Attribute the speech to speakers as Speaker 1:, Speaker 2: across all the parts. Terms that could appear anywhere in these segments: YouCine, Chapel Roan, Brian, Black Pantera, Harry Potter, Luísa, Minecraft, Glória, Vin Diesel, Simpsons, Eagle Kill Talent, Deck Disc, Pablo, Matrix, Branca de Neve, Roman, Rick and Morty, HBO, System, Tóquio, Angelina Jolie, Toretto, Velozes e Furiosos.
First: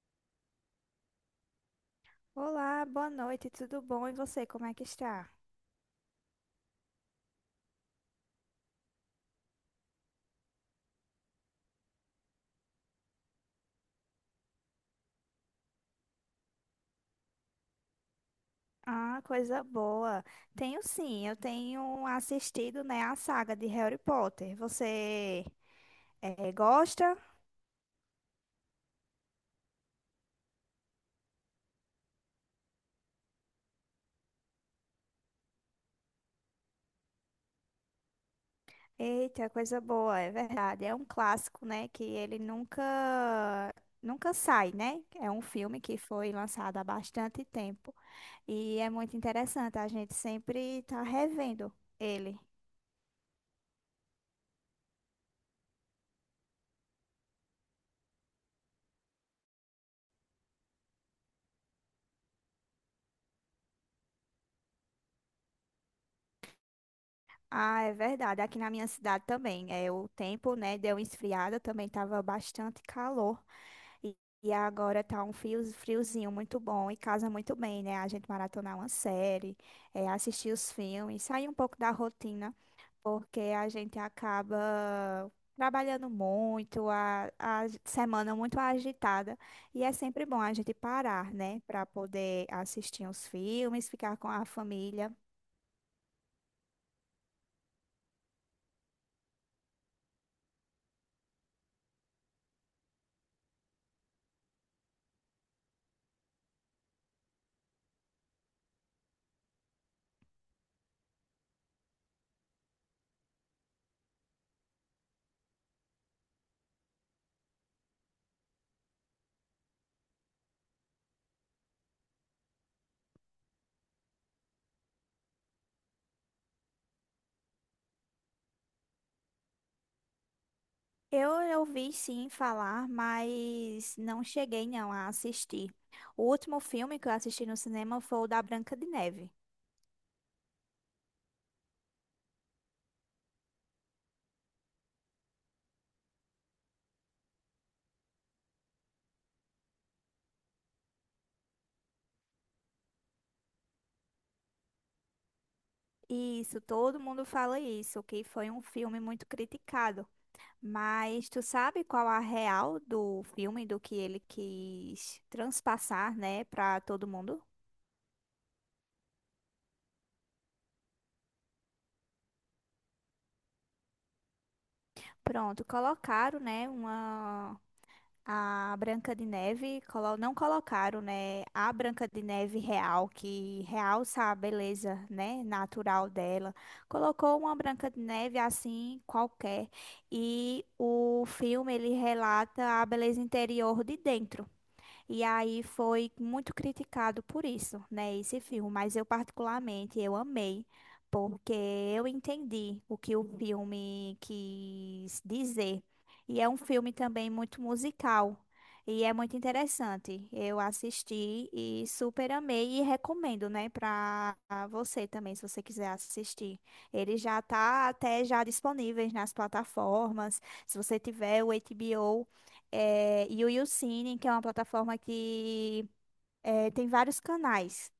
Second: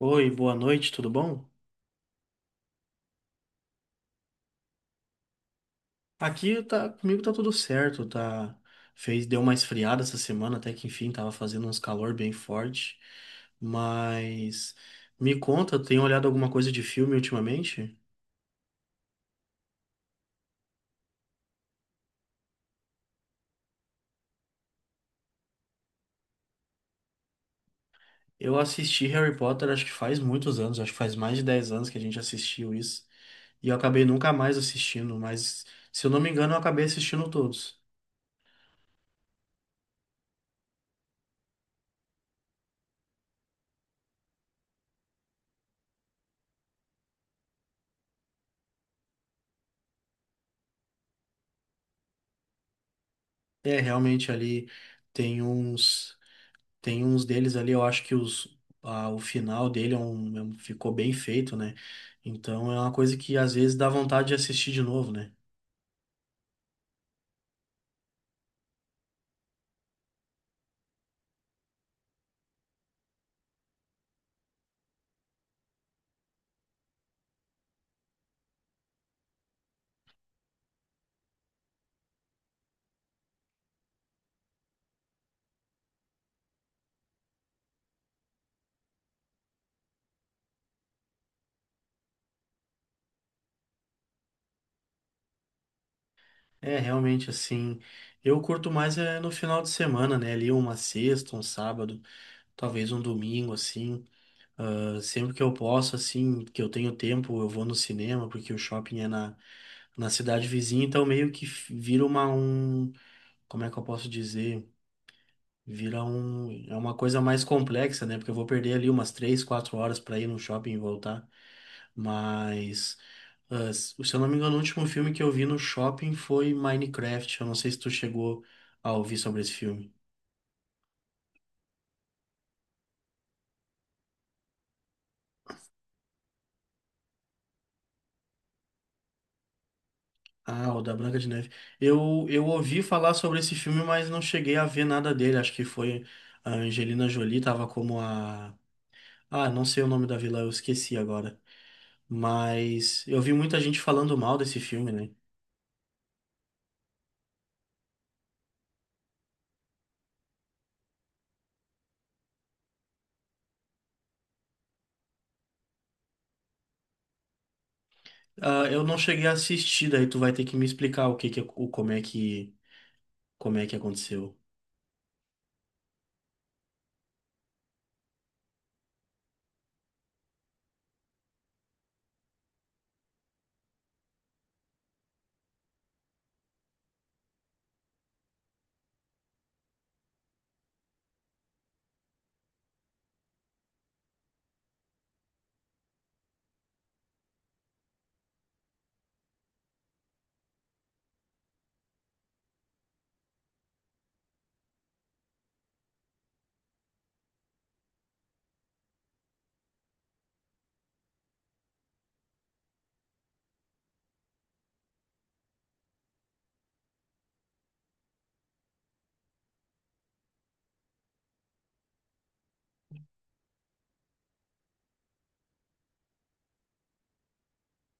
Speaker 1: Oi, boa noite, tudo bom?
Speaker 2: Olá, boa noite, tudo bom? E você, como é que está?
Speaker 1: Aqui tá, comigo tá tudo certo, tá, deu uma esfriada essa semana, até que enfim, tava fazendo uns calor bem forte, mas me conta, tem olhado alguma coisa de filme ultimamente?
Speaker 2: Ah, coisa boa. Tenho sim, eu tenho assistido, né, a saga de Harry Potter. Você gosta?
Speaker 1: Eu assisti Harry Potter, acho que faz muitos anos, acho que faz mais de 10 anos que a gente assistiu isso, e eu acabei nunca mais assistindo, mas se eu não me engano, eu acabei assistindo todos.
Speaker 2: Eita, coisa boa, é verdade. É um clássico, né, que ele nunca sai, né? É um filme que foi lançado há bastante tempo e é muito interessante. A gente sempre está revendo ele.
Speaker 1: É, realmente ali tem uns. Tem uns deles ali, eu acho que os, o final dele ficou bem feito, né? Então é uma coisa que às vezes dá vontade de assistir de novo, né?
Speaker 2: Ah, é verdade. Aqui na minha cidade também. É, o tempo, né, deu uma esfriada, também tava bastante calor. E, e agora tá um frio, friozinho muito bom e casa muito bem, né? A gente maratonar uma série, é, assistir os filmes, sair um pouco da rotina, porque a gente acaba trabalhando muito, a semana muito agitada. E é sempre bom a gente parar, né, para poder assistir os filmes, ficar com a família.
Speaker 1: É realmente assim. Eu curto mais é no final de semana, né? Ali uma sexta, um sábado, talvez um domingo, assim. Ah, sempre que eu posso, assim, que eu tenho tempo, eu vou no cinema, porque o shopping é na cidade vizinha, então meio que vira como é que eu posso dizer? É uma coisa mais complexa, né? Porque eu vou perder ali umas 3, 4 horas para ir no shopping e voltar. Mas, se eu não me engano, o último filme que eu vi no shopping foi Minecraft. Eu não sei se tu chegou a ouvir sobre esse filme.
Speaker 2: Eu ouvi sim falar, mas não cheguei não a assistir. O último filme que eu assisti no cinema foi o da Branca de Neve.
Speaker 1: Ah, o da Branca de Neve. Eu ouvi falar sobre esse filme, mas não cheguei a ver nada dele. Acho que foi a Angelina Jolie, tava como a. Ah, não sei o nome da vilã, eu esqueci agora. Mas eu vi muita gente falando mal desse filme, né?
Speaker 2: Isso, todo mundo fala isso, que foi um filme muito criticado. Mas tu sabe qual a real do filme, do que ele quis transpassar, né, para todo mundo?
Speaker 1: Ah, eu não cheguei a assistir, daí tu vai ter que me explicar o que que, o, como é que aconteceu.
Speaker 2: Pronto, colocaram, né, uma A Branca de Neve, não colocaram, né, a Branca de Neve real, que realça a beleza, né, natural dela. Colocou uma Branca de Neve assim, qualquer, e o filme ele relata a beleza interior de dentro. E aí foi muito criticado por isso, né, esse filme, mas eu particularmente eu amei, porque eu entendi o que o filme quis dizer. E é um filme também muito musical. E é muito interessante. Eu assisti e super amei e recomendo, né, para você também, se você quiser assistir. Ele já tá até já disponíveis nas plataformas. Se você tiver o HBO, é, e o YouCine, que é uma plataforma que é, tem vários canais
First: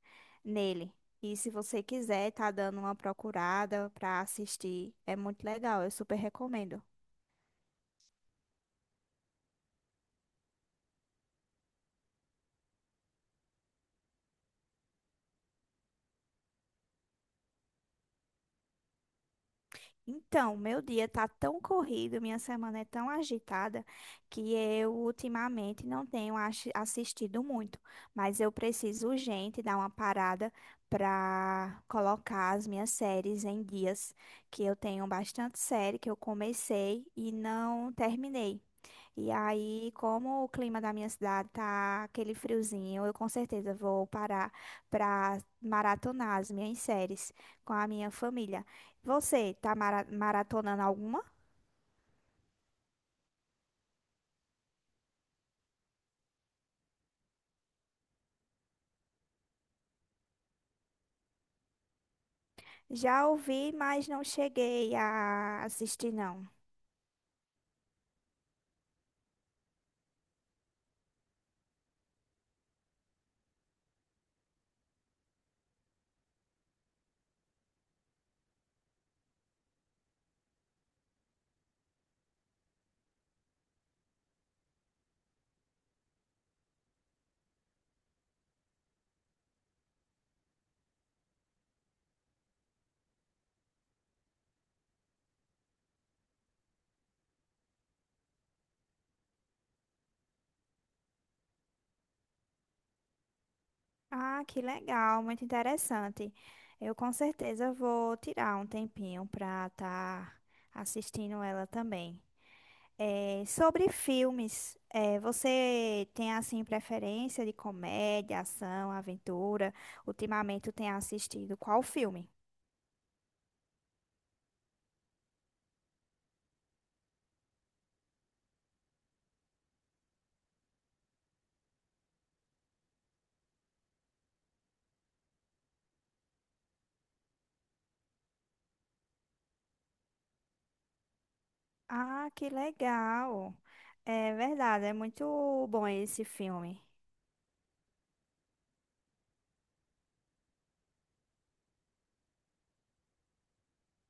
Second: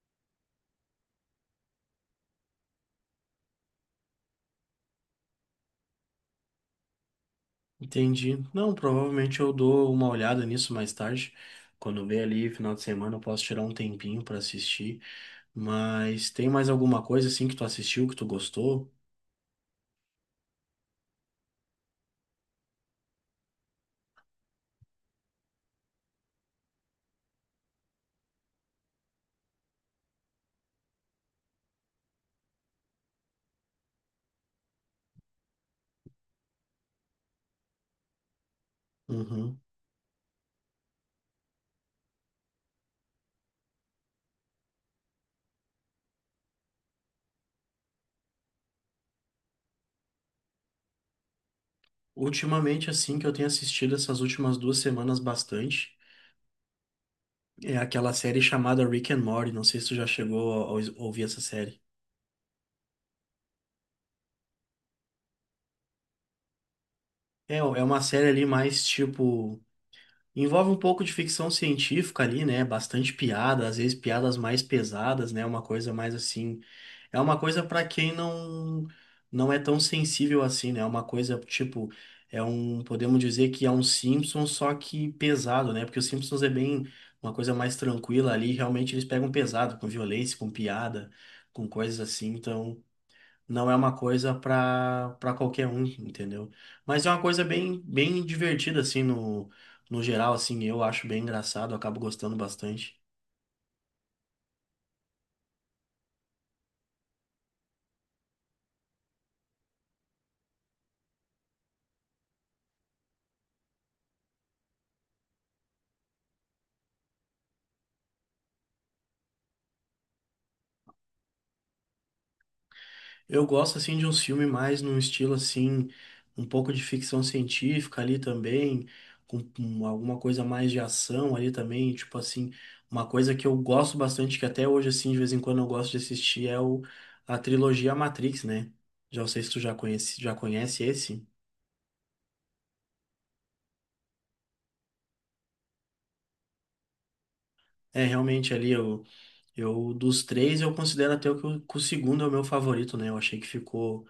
Speaker 2: nele. E se você quiser, tá dando uma procurada pra assistir. É muito legal, eu super recomendo.
Speaker 1: Entendi. Não, provavelmente eu dou uma olhada nisso mais tarde. Quando vier ali final de semana, eu posso tirar um tempinho pra assistir. Mas tem mais alguma coisa assim que tu assistiu, que tu gostou?
Speaker 2: Então, meu dia tá tão corrido, minha semana é tão agitada que eu ultimamente não tenho assistido muito, mas eu preciso urgente dar uma parada para colocar as minhas séries em dias, que eu tenho bastante série que eu comecei e não terminei. E
Speaker 1: Uhum.
Speaker 2: aí, como o clima da minha cidade tá aquele friozinho, eu com certeza vou parar para maratonar as minhas séries com a minha família. Você tá maratonando alguma?
Speaker 1: Ultimamente, assim, que eu tenho assistido essas últimas 2 semanas bastante, é aquela série chamada Rick and Morty. Não sei se tu já chegou a ouvir essa série.
Speaker 2: Já ouvi, mas não cheguei a assistir, não.
Speaker 1: É uma série ali mais tipo. Envolve um pouco de ficção científica ali, né? Bastante piada, às vezes piadas mais pesadas, né? Uma coisa mais assim. É uma coisa para quem não é tão sensível assim, né? É uma coisa tipo podemos dizer que é um Simpsons só que pesado, né? Porque o Simpsons é bem uma coisa mais tranquila ali, realmente eles pegam pesado com violência, com piada, com coisas assim. Então, não é uma coisa para qualquer um, entendeu? Mas é uma coisa bem bem divertida assim no geral assim, eu acho bem engraçado, eu acabo gostando bastante.
Speaker 2: Ah, que legal, muito interessante. Eu com certeza vou tirar um tempinho para estar assistindo ela também. É, sobre filmes, é, você tem assim preferência de comédia, ação, aventura? Ultimamente tu tem assistido qual filme?
Speaker 1: Eu gosto assim de um filme mais num estilo assim, um pouco de ficção científica ali também, com alguma coisa mais de ação ali também, tipo assim, uma coisa que eu gosto bastante que até hoje assim de vez em quando eu gosto de assistir é o a trilogia Matrix, né? Já não sei se tu já conhece esse.
Speaker 2: Ah, que legal! É verdade, é muito bom esse filme.
Speaker 1: É realmente ali o dos três, eu considero até o que o segundo é o meu favorito, né? Eu achei que ficou,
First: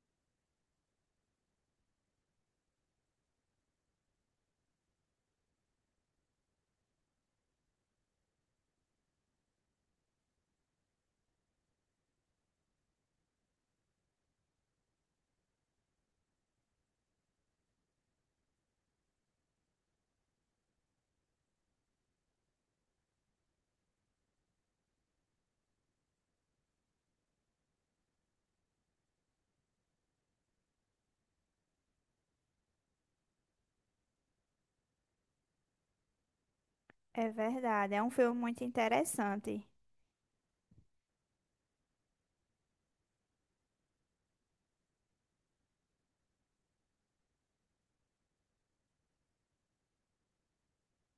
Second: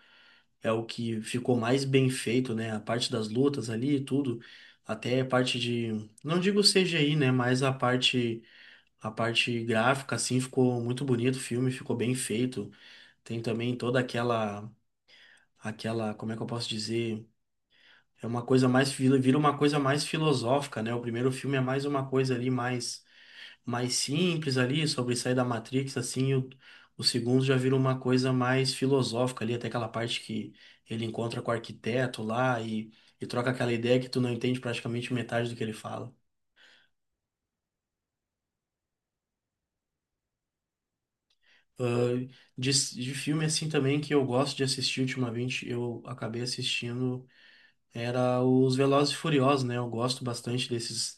Speaker 1: é o que ficou mais bem feito, né? A parte das lutas ali e tudo, até a parte de, não digo CGI, né? Mas a parte gráfica, assim, ficou muito bonito o filme, ficou bem feito. Tem também toda como é que eu posso dizer? É uma coisa mais, filo- Vira uma coisa mais filosófica, né? O primeiro filme é mais uma coisa ali mais simples ali, sobre sair da Matrix, assim, o segundo já vira uma coisa mais filosófica ali, até aquela parte que ele encontra com o arquiteto lá e troca aquela ideia que tu não entende praticamente metade do que ele fala.
Speaker 2: É verdade, é um filme muito interessante.
Speaker 1: Ah, de filme assim também que eu gosto de assistir ultimamente, eu acabei assistindo, era os Velozes e Furiosos, né? Eu gosto bastante desses,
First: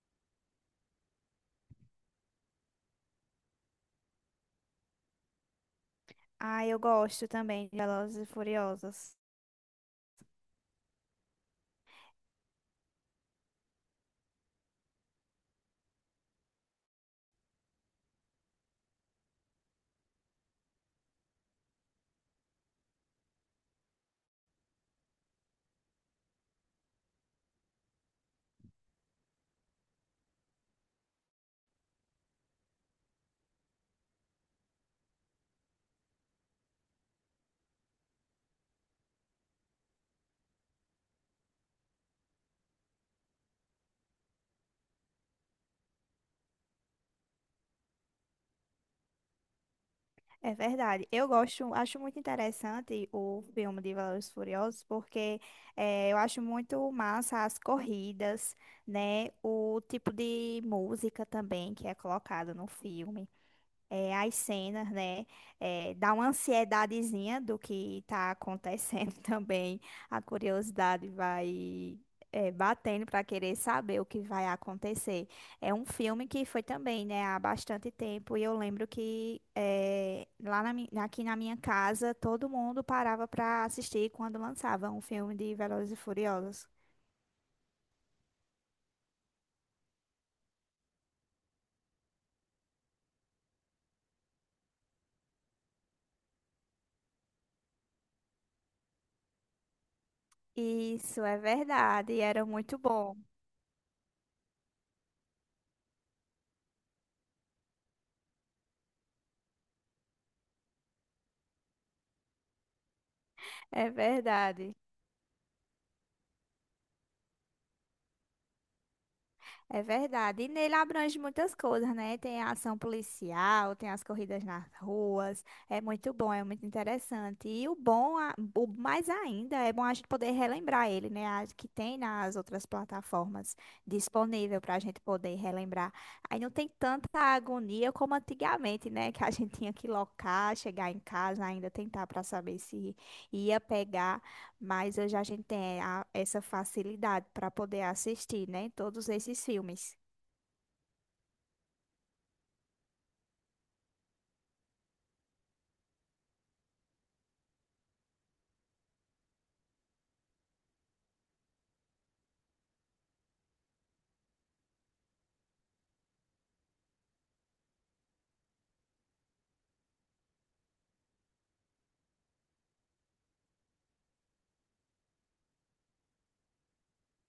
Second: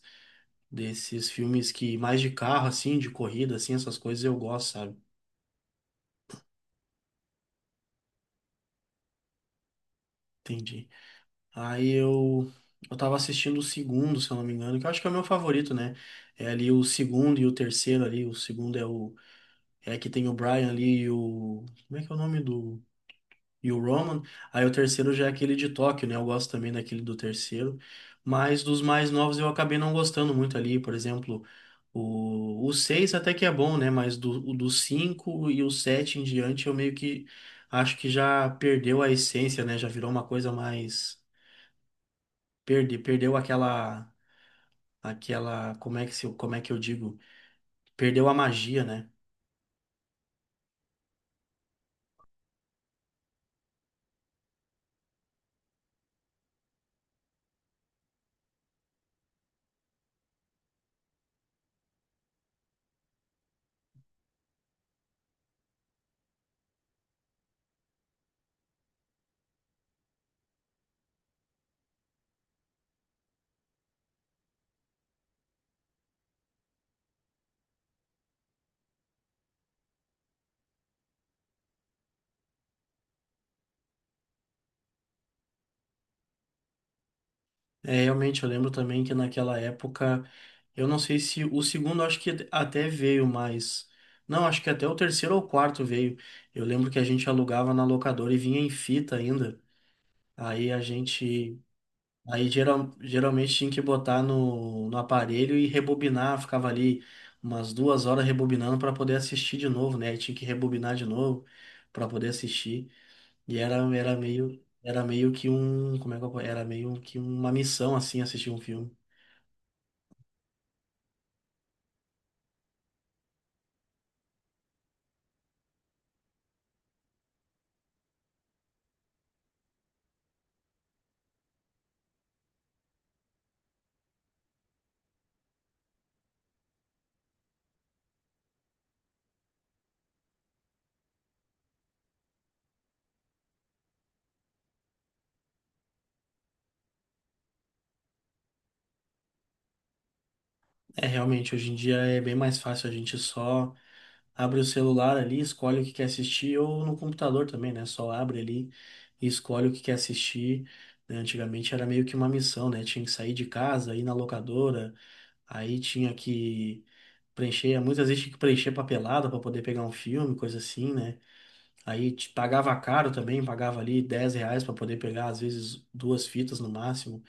Speaker 1: desses filmes que mais de carro, assim, de corrida, assim, essas coisas eu gosto, sabe?
Speaker 2: Ah, eu gosto também de Velozes e Furiosos.
Speaker 1: Entendi. Aí eu tava assistindo o segundo, se eu não me engano, que eu acho que é o meu favorito, né? É ali o segundo e o terceiro ali. O segundo é o. É que tem o Brian ali e o. Como é que é o nome do. E o Roman. Aí o terceiro já é aquele de Tóquio, né? Eu gosto também daquele do terceiro. Mas dos mais novos eu acabei não gostando muito ali. Por exemplo, o 6 até que é bom, né? Mas o do 5 e o 7 em diante eu meio que acho que já perdeu a essência, né? Já virou uma coisa mais perdeu como é que se, como é que eu digo? Perdeu a magia, né?
Speaker 2: É verdade. Eu gosto, acho muito interessante o filme de Velozes e Furiosos porque eu acho muito massa as corridas, né? O tipo de música também que é colocada no filme é, as cenas, né? É, dá uma ansiedadezinha do que tá acontecendo também. A curiosidade vai é, batendo para querer saber o que vai acontecer. É um filme que foi também, né, há bastante tempo. E eu lembro que é, lá na, aqui na minha casa todo mundo parava para assistir quando lançava um filme de Velozes e Furiosos.
Speaker 1: É, realmente, eu lembro também que naquela época, eu não sei se o segundo acho que até veio, mas não, acho que até o terceiro ou quarto veio. Eu lembro que a gente alugava na locadora e vinha em fita ainda. Aí a
Speaker 2: Isso é
Speaker 1: gente,
Speaker 2: verdade, e era
Speaker 1: Aí
Speaker 2: muito bom.
Speaker 1: geralmente tinha que botar no aparelho e rebobinar, ficava ali umas 2 horas rebobinando para poder assistir de novo, né? Aí tinha que rebobinar de novo para poder assistir. E era,
Speaker 2: É
Speaker 1: era
Speaker 2: verdade.
Speaker 1: era meio que um, como é que eu, po- era meio que uma missão assim assistir um filme.
Speaker 2: É verdade. E nele abrange muitas coisas, né? Tem a ação policial, tem as corridas nas ruas. É muito bom, é muito interessante. E o bom, a- o mais ainda, é bom a gente poder relembrar ele, né? A- Que tem nas outras plataformas disponível para a gente poder relembrar. Aí não tem tanta agonia como antigamente, né? Que a gente tinha que locar, chegar em casa, ainda tentar para saber se ia pegar. Mas hoje a gente tem a- essa facilidade para poder assistir, né? Todos esses filmes.
Speaker 1: É realmente hoje em dia é bem mais fácil, a gente só abre o celular ali, escolhe o que quer assistir ou no computador também, né? Só abre ali e escolhe o que quer assistir. Né? Antigamente era meio que uma missão, né? Tinha que sair de casa, ir na locadora, aí tinha que muitas vezes tinha que preencher papelada para poder pegar um filme, coisa assim, né? Aí te pagava caro também, pagava ali 10 reais para poder pegar, às vezes, duas fitas no máximo.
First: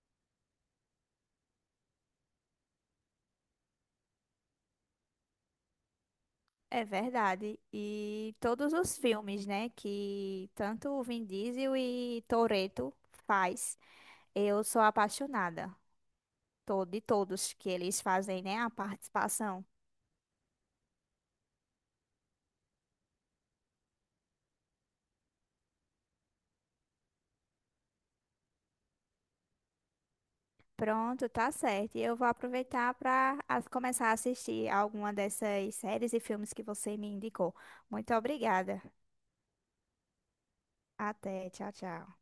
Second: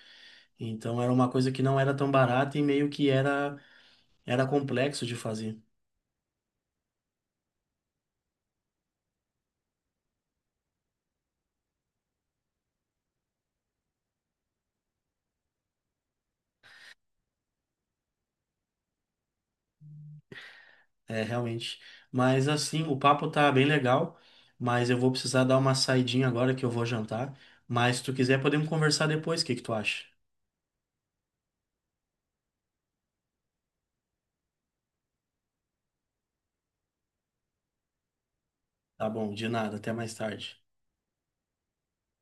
Speaker 1: Então era uma coisa que não era tão barata e meio que era complexo de fazer.
Speaker 2: É verdade. E todos os filmes, né? Que tanto o Vin Diesel e Toretto faz, eu sou apaixonada. To- De todos que eles fazem, né? A participação.
Speaker 1: É, realmente. Mas assim, o papo tá bem legal, mas eu vou precisar dar uma saidinha agora que eu vou jantar. Mas se tu quiser, podemos conversar depois, o que que tu acha?
Speaker 2: Pronto, tá certo. E eu vou aproveitar para começar a assistir alguma dessas séries e filmes que você me indicou. Muito obrigada.
Speaker 1: Tá bom, de nada, até mais tarde.
Speaker 2: Até, tchau, tchau.